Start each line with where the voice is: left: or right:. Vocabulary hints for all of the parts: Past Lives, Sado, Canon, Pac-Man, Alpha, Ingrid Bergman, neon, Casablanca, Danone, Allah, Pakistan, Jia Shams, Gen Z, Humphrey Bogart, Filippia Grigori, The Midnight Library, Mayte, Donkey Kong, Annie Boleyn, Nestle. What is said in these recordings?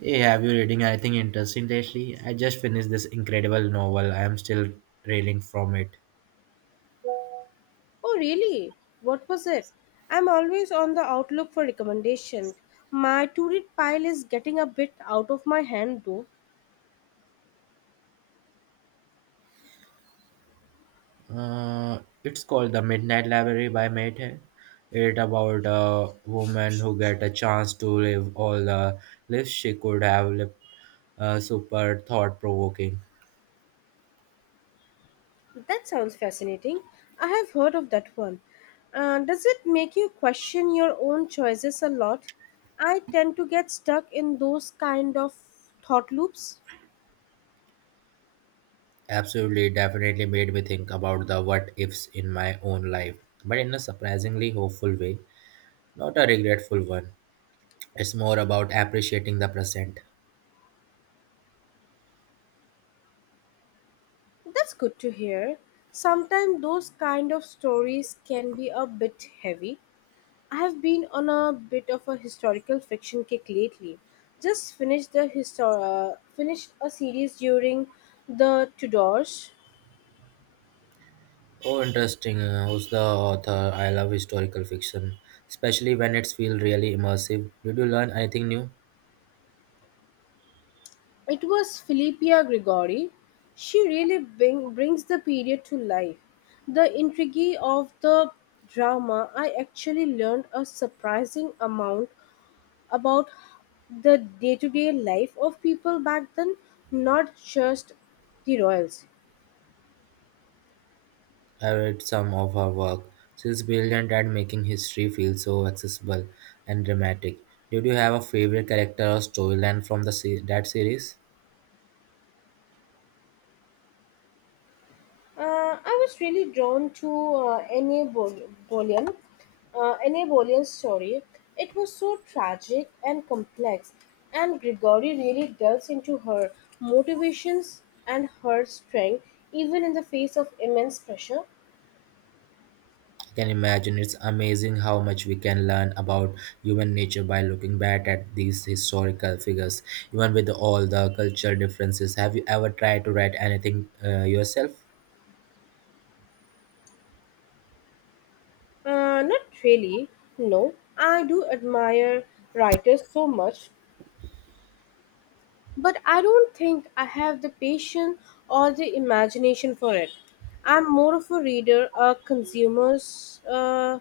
right: Hey, have you reading anything interesting lately? I just finished this incredible novel. I am still reeling from it.
left: Oh, really? What was it? I'm always on the outlook for recommendation. My to read pile is getting a bit out of my hand, though.
right: It's called The Midnight Library by Mayte. It's about a woman who get a chance to live all the lives she could have lived. Super thought provoking.
left: That sounds fascinating. I have heard of that one. Does it make you question your own choices a lot? I tend to get stuck in those kind of thought loops.
right: Absolutely, definitely made me think about the what ifs in my own life, but in a surprisingly hopeful way, not a regretful one. It's more about appreciating the present.
left: That's good to hear. Sometimes those kind of stories can be a bit heavy. I've been on a bit of a historical fiction kick lately. Just finished finished a series during the Tudors.
right: Oh, interesting. Who's the author? I love historical fiction, especially when it feels really immersive. Did you learn anything new?
left: It was Filippia Grigori. She really brings the period to life. The intrigue of the drama, I actually learned a surprising amount about the day-to-day life of people back then, not just the royals.
right: I read some of her work. She's brilliant at making history feel so accessible and dramatic. Did you have a favorite character or storyline from the that series?
left: I was really drawn to Boleyn, Annie Boleyn's story. It was so tragic and complex, and Grigori really delves into her motivations and her strength, even in the face of immense pressure.
right: I can imagine it's amazing how much we can learn about human nature by looking back at these historical figures, even with all the cultural differences. Have you ever tried to write anything yourself?
left: Not really, no. I do admire writers so much. But I don't think I have the patience or the imagination for it. I'm more of a reader, a consumer uh,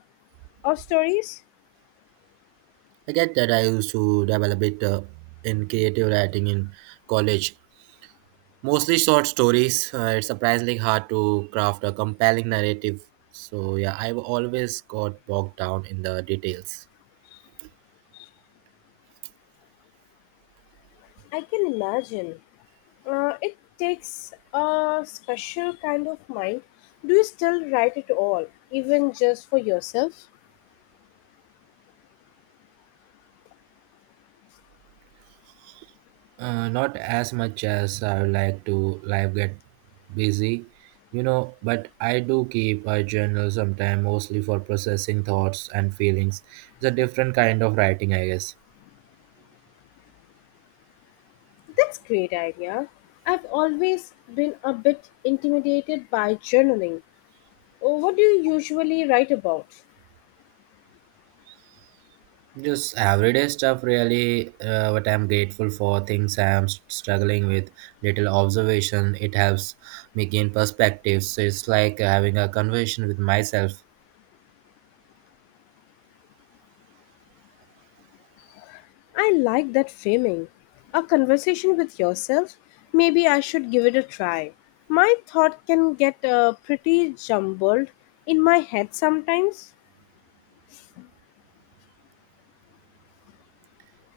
left: of stories.
right: I get that I used to develop it in creative writing in college, mostly short stories. It's surprisingly hard to craft a compelling narrative. So, yeah, I've always got bogged down in the details.
left: I can imagine. It takes a special kind of mind. Do you still write it all, even just for yourself?
right: Not as much as I would like to. Life get busy, you know. But I do keep a journal sometimes, mostly for processing thoughts and feelings. It's a different kind of writing, I guess.
left: That's great idea. I've always been a bit intimidated by journaling. What do you usually write about?
right: Just everyday stuff, really. What I'm grateful for, things I'm struggling with, little observation. It helps me gain perspectives. So it's like having a conversation with myself.
left: I like that framing. A conversation with yourself. Maybe I should give it a try. My thought can get pretty jumbled in my head sometimes.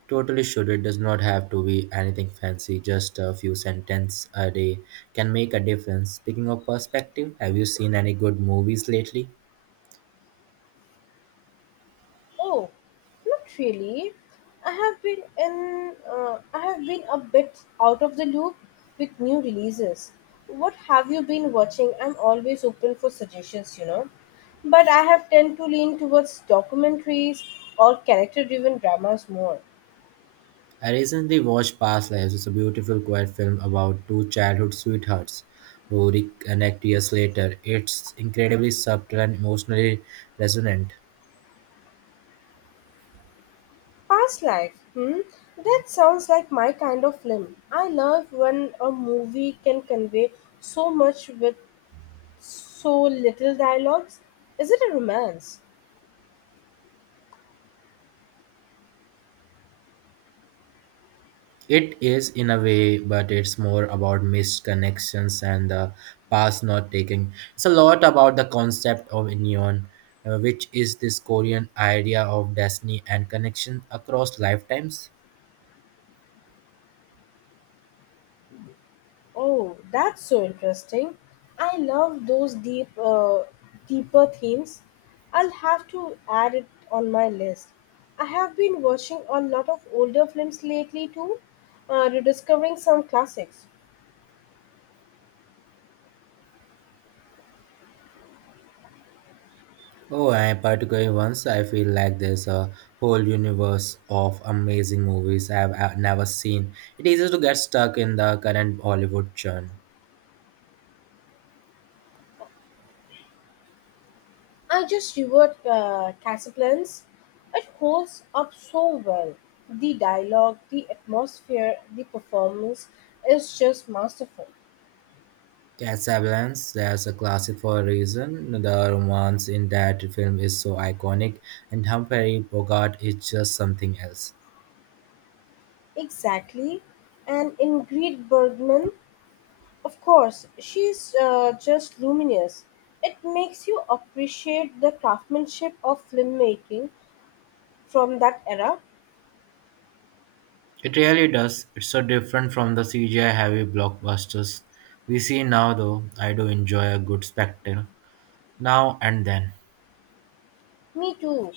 right: Totally should. It does not have to be anything fancy. Just a few sentences a day can make a difference. Speaking of perspective, have you seen any good movies lately?
left: Oh, not really. I have been in. I have been a bit out of the loop with new releases. What have you been watching? I'm always open for suggestions, But I have tend to lean towards documentaries or character-driven dramas more.
right: I recently watched Past Lives. It's a beautiful, quiet film about two childhood sweethearts who reconnect years later. It's incredibly subtle and emotionally resonant.
left: Past life? Hmm? That sounds like my kind of film. I love when a movie can convey so much with so little dialogues. Is it a romance?
right: It is in a way, but it's more about missed connections and the past not taking. It's a lot about the concept of neon, which is this Korean idea of destiny and connection across lifetimes.
left: Oh, that's so interesting. I love those deeper themes. I'll have to add it on my list. I have been watching a lot of older films lately too, rediscovering some classics.
right: Oh, I particularly once I feel like there's a whole universe of amazing movies I've never seen. It is easy to get stuck in the current Hollywood churn.
left: I just devoured Casablanca. It holds up so well. The dialogue, the atmosphere, the performance is just masterful.
right: Casablanca, there's a classic for a reason. The romance in that film is so iconic, and Humphrey Bogart is just something else.
left: Exactly. And Ingrid Bergman, of course, she's just luminous. It makes you appreciate the craftsmanship of filmmaking from that era.
right: It really does. It's so different from the CGI heavy blockbusters we see now, though. I do enjoy a good spectacle now and then.
left: Me too.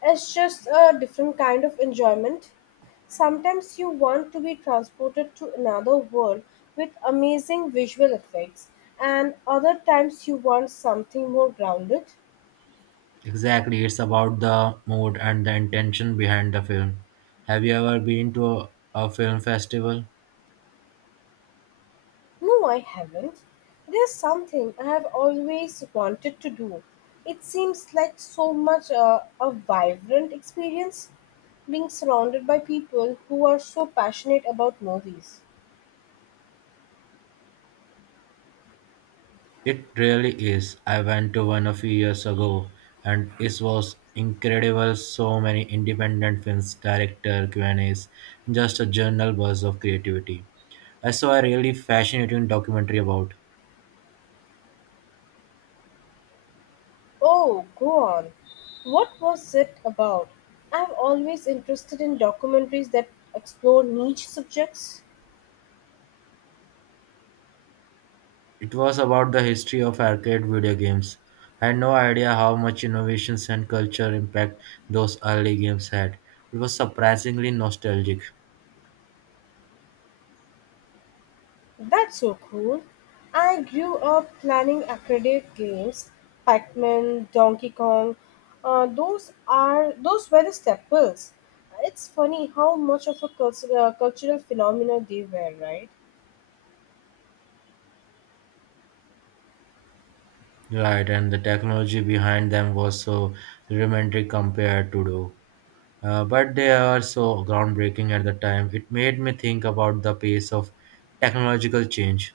left: It's just a different kind of enjoyment. Sometimes you want to be transported to another world with amazing visual effects, and other times you want something more grounded.
right: Exactly, it's about the mood and the intention behind the film. Have you ever been to a film festival?
left: No, I haven't. There's something I have always wanted to do. It seems like so much a vibrant experience being surrounded by people who are so passionate about movies.
right: It really is. I went to one a few years ago and it was incredible. So many independent films, director, Q&As, just a general buzz of creativity. I saw a really fascinating documentary about
left: Oh, go on. What was it about? I'm always interested in documentaries that explore niche subjects.
right: it. Was about the history of arcade video games. I had no idea how much innovations and culture impact those early games had. It was surprisingly nostalgic.
left: That's so cool. I grew up planning arcade games, Pac-Man, Donkey Kong. Those were the staples. It's funny how much of a cultural phenomenon they were, right?
right: Right, and the technology behind them was so rudimentary compared to do. But they are so groundbreaking at the time. It made me think about the pace of technological change.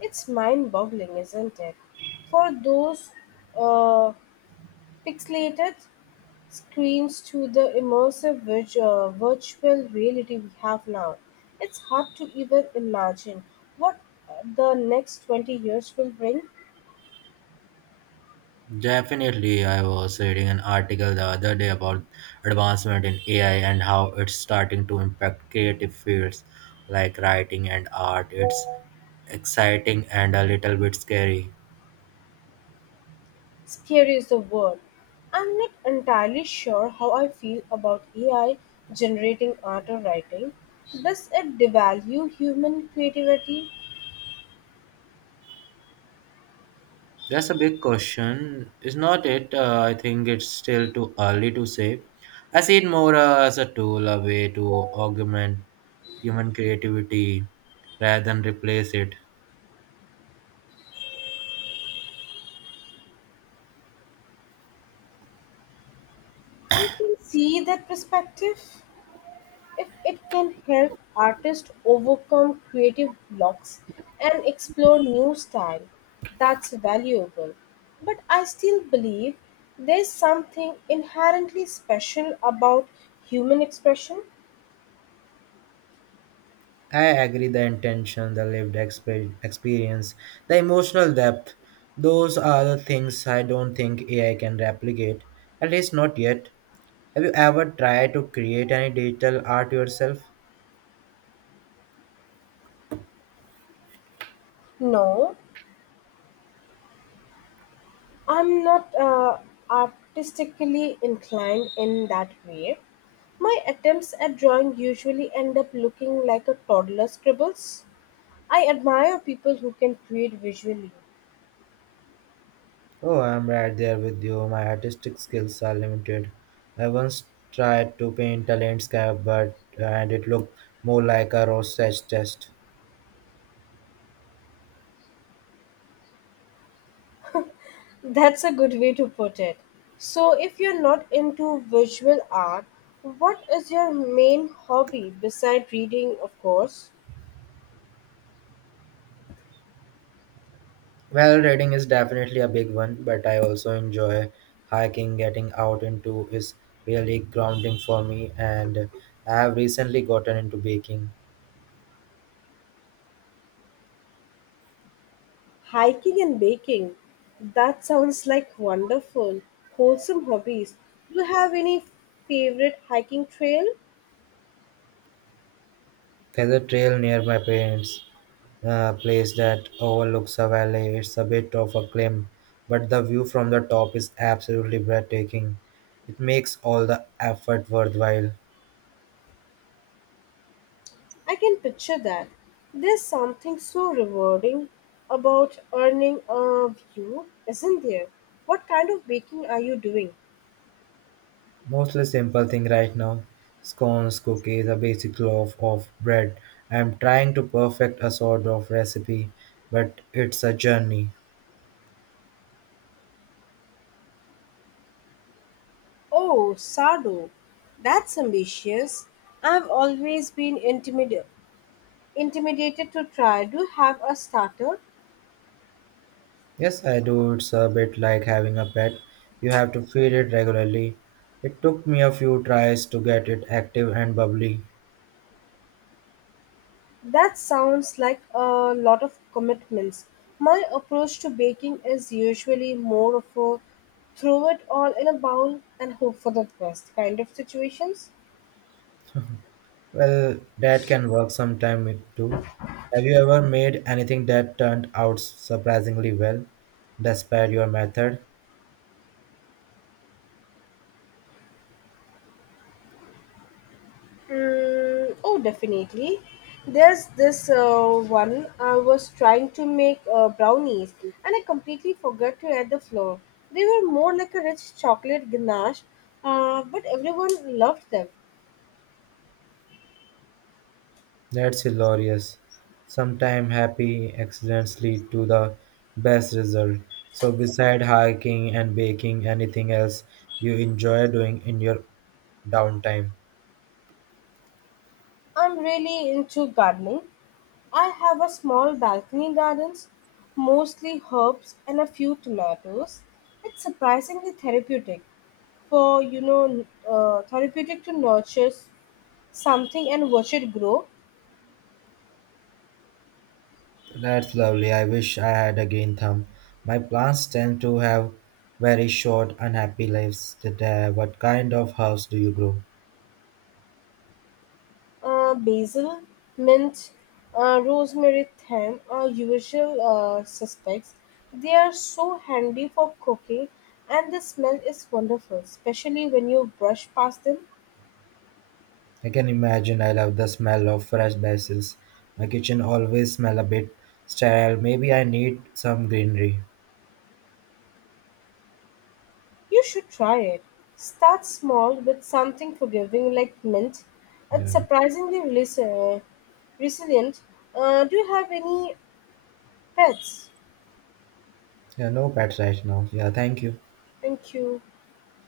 left: It's mind-boggling, isn't it? For those uh, pixelated screams to the immersive virtual reality we have now. It's hard to even imagine what the next 20 years will bring.
right: Definitely, I was reading an article the other day about advancement in AI and how it's starting to impact creative fields like writing and art. It's exciting and a little bit scary.
left: Scary is the word. I'm not entirely sure how I feel about AI generating art or writing. Does it devalue human creativity?
right: That's a big question, is not it? I think it's still too early to say. I see it more as a tool, a way to augment human creativity rather than replace it.
left: I can see that perspective. If it can help artists overcome creative blocks and explore new style, that's valuable, but I still believe there's something inherently special about human expression.
right: I agree the intention, the lived experience, the emotional depth. Those are the things I don't think AI can replicate, at least not yet. Have you ever tried to create any digital art yourself?
left: No, I'm not artistically inclined in that way. My attempts at drawing usually end up looking like a toddler scribbles. I admire people who can create visually.
right: Oh, I'm right there with you. My artistic skills are limited. I once tried to paint a landscape, but and it looked more like a rosette test.
left: That's a good way to put it. So, if you're not into visual art, what is your main hobby beside reading, of course?
right: Well, reading is definitely a big one, but I also enjoy hiking. Getting out into is really grounding for me, and I have recently gotten into baking.
left: Hiking and baking. That sounds like wonderful, wholesome hobbies. Do you have any favorite hiking trail?
right: There's a trail near my parents' place that overlooks a valley. It's a bit of a climb, but the view from the top is absolutely breathtaking. It makes all the effort worthwhile.
left: I can picture that. There's something so rewarding about earning a view, isn't there? What kind of baking are you doing?
right: Mostly simple thing right now. Scones, cookies, a basic loaf of bread. I'm trying to perfect a sort of recipe, but it's a journey.
left: Oh, Sado, that's ambitious. I've always been intimidated to try to have a starter.
right: Yes, I do. It's a bit like having a pet. You have to feed it regularly. It took me a few tries to get it active and bubbly.
left: That sounds like a lot of commitments. My approach to baking is usually more of a throw it all in a bowl and hope for the best kind of situations.
right: Well, that can work sometime it too. Have you ever made anything that turned out surprisingly well, despite your method?
left: Mm, oh, definitely. There's this one I was trying to make brownies and I completely forgot to add the flour. They were more like a rich chocolate ganache, but everyone loved them.
right: That's hilarious. Sometimes happy accidents lead to the best result. So, beside hiking and baking, anything else you enjoy doing in your downtime?
left: I'm really into gardening. I have a small balcony gardens, mostly herbs and a few tomatoes. It's surprisingly therapeutic for therapeutic to nurture something and watch it grow.
right: That's lovely. I wish I had a green thumb. My plants tend to have very short, unhappy lives. Today, what kind of house do you grow?
left: Basil, mint, rosemary, thyme are usual suspects. They are so handy for cooking, and the smell is wonderful, especially when you brush past them.
right: I can imagine I love the smell of fresh basil. My kitchen always smell a bit sterile. Maybe I need some greenery.
left: You should try it. Start small with something forgiving like mint. It's
right: Yeah.
left: surprisingly resilient. Do you have any pets?
right: Yeah, no pets right now. Yeah, thank you.
left: Thank you.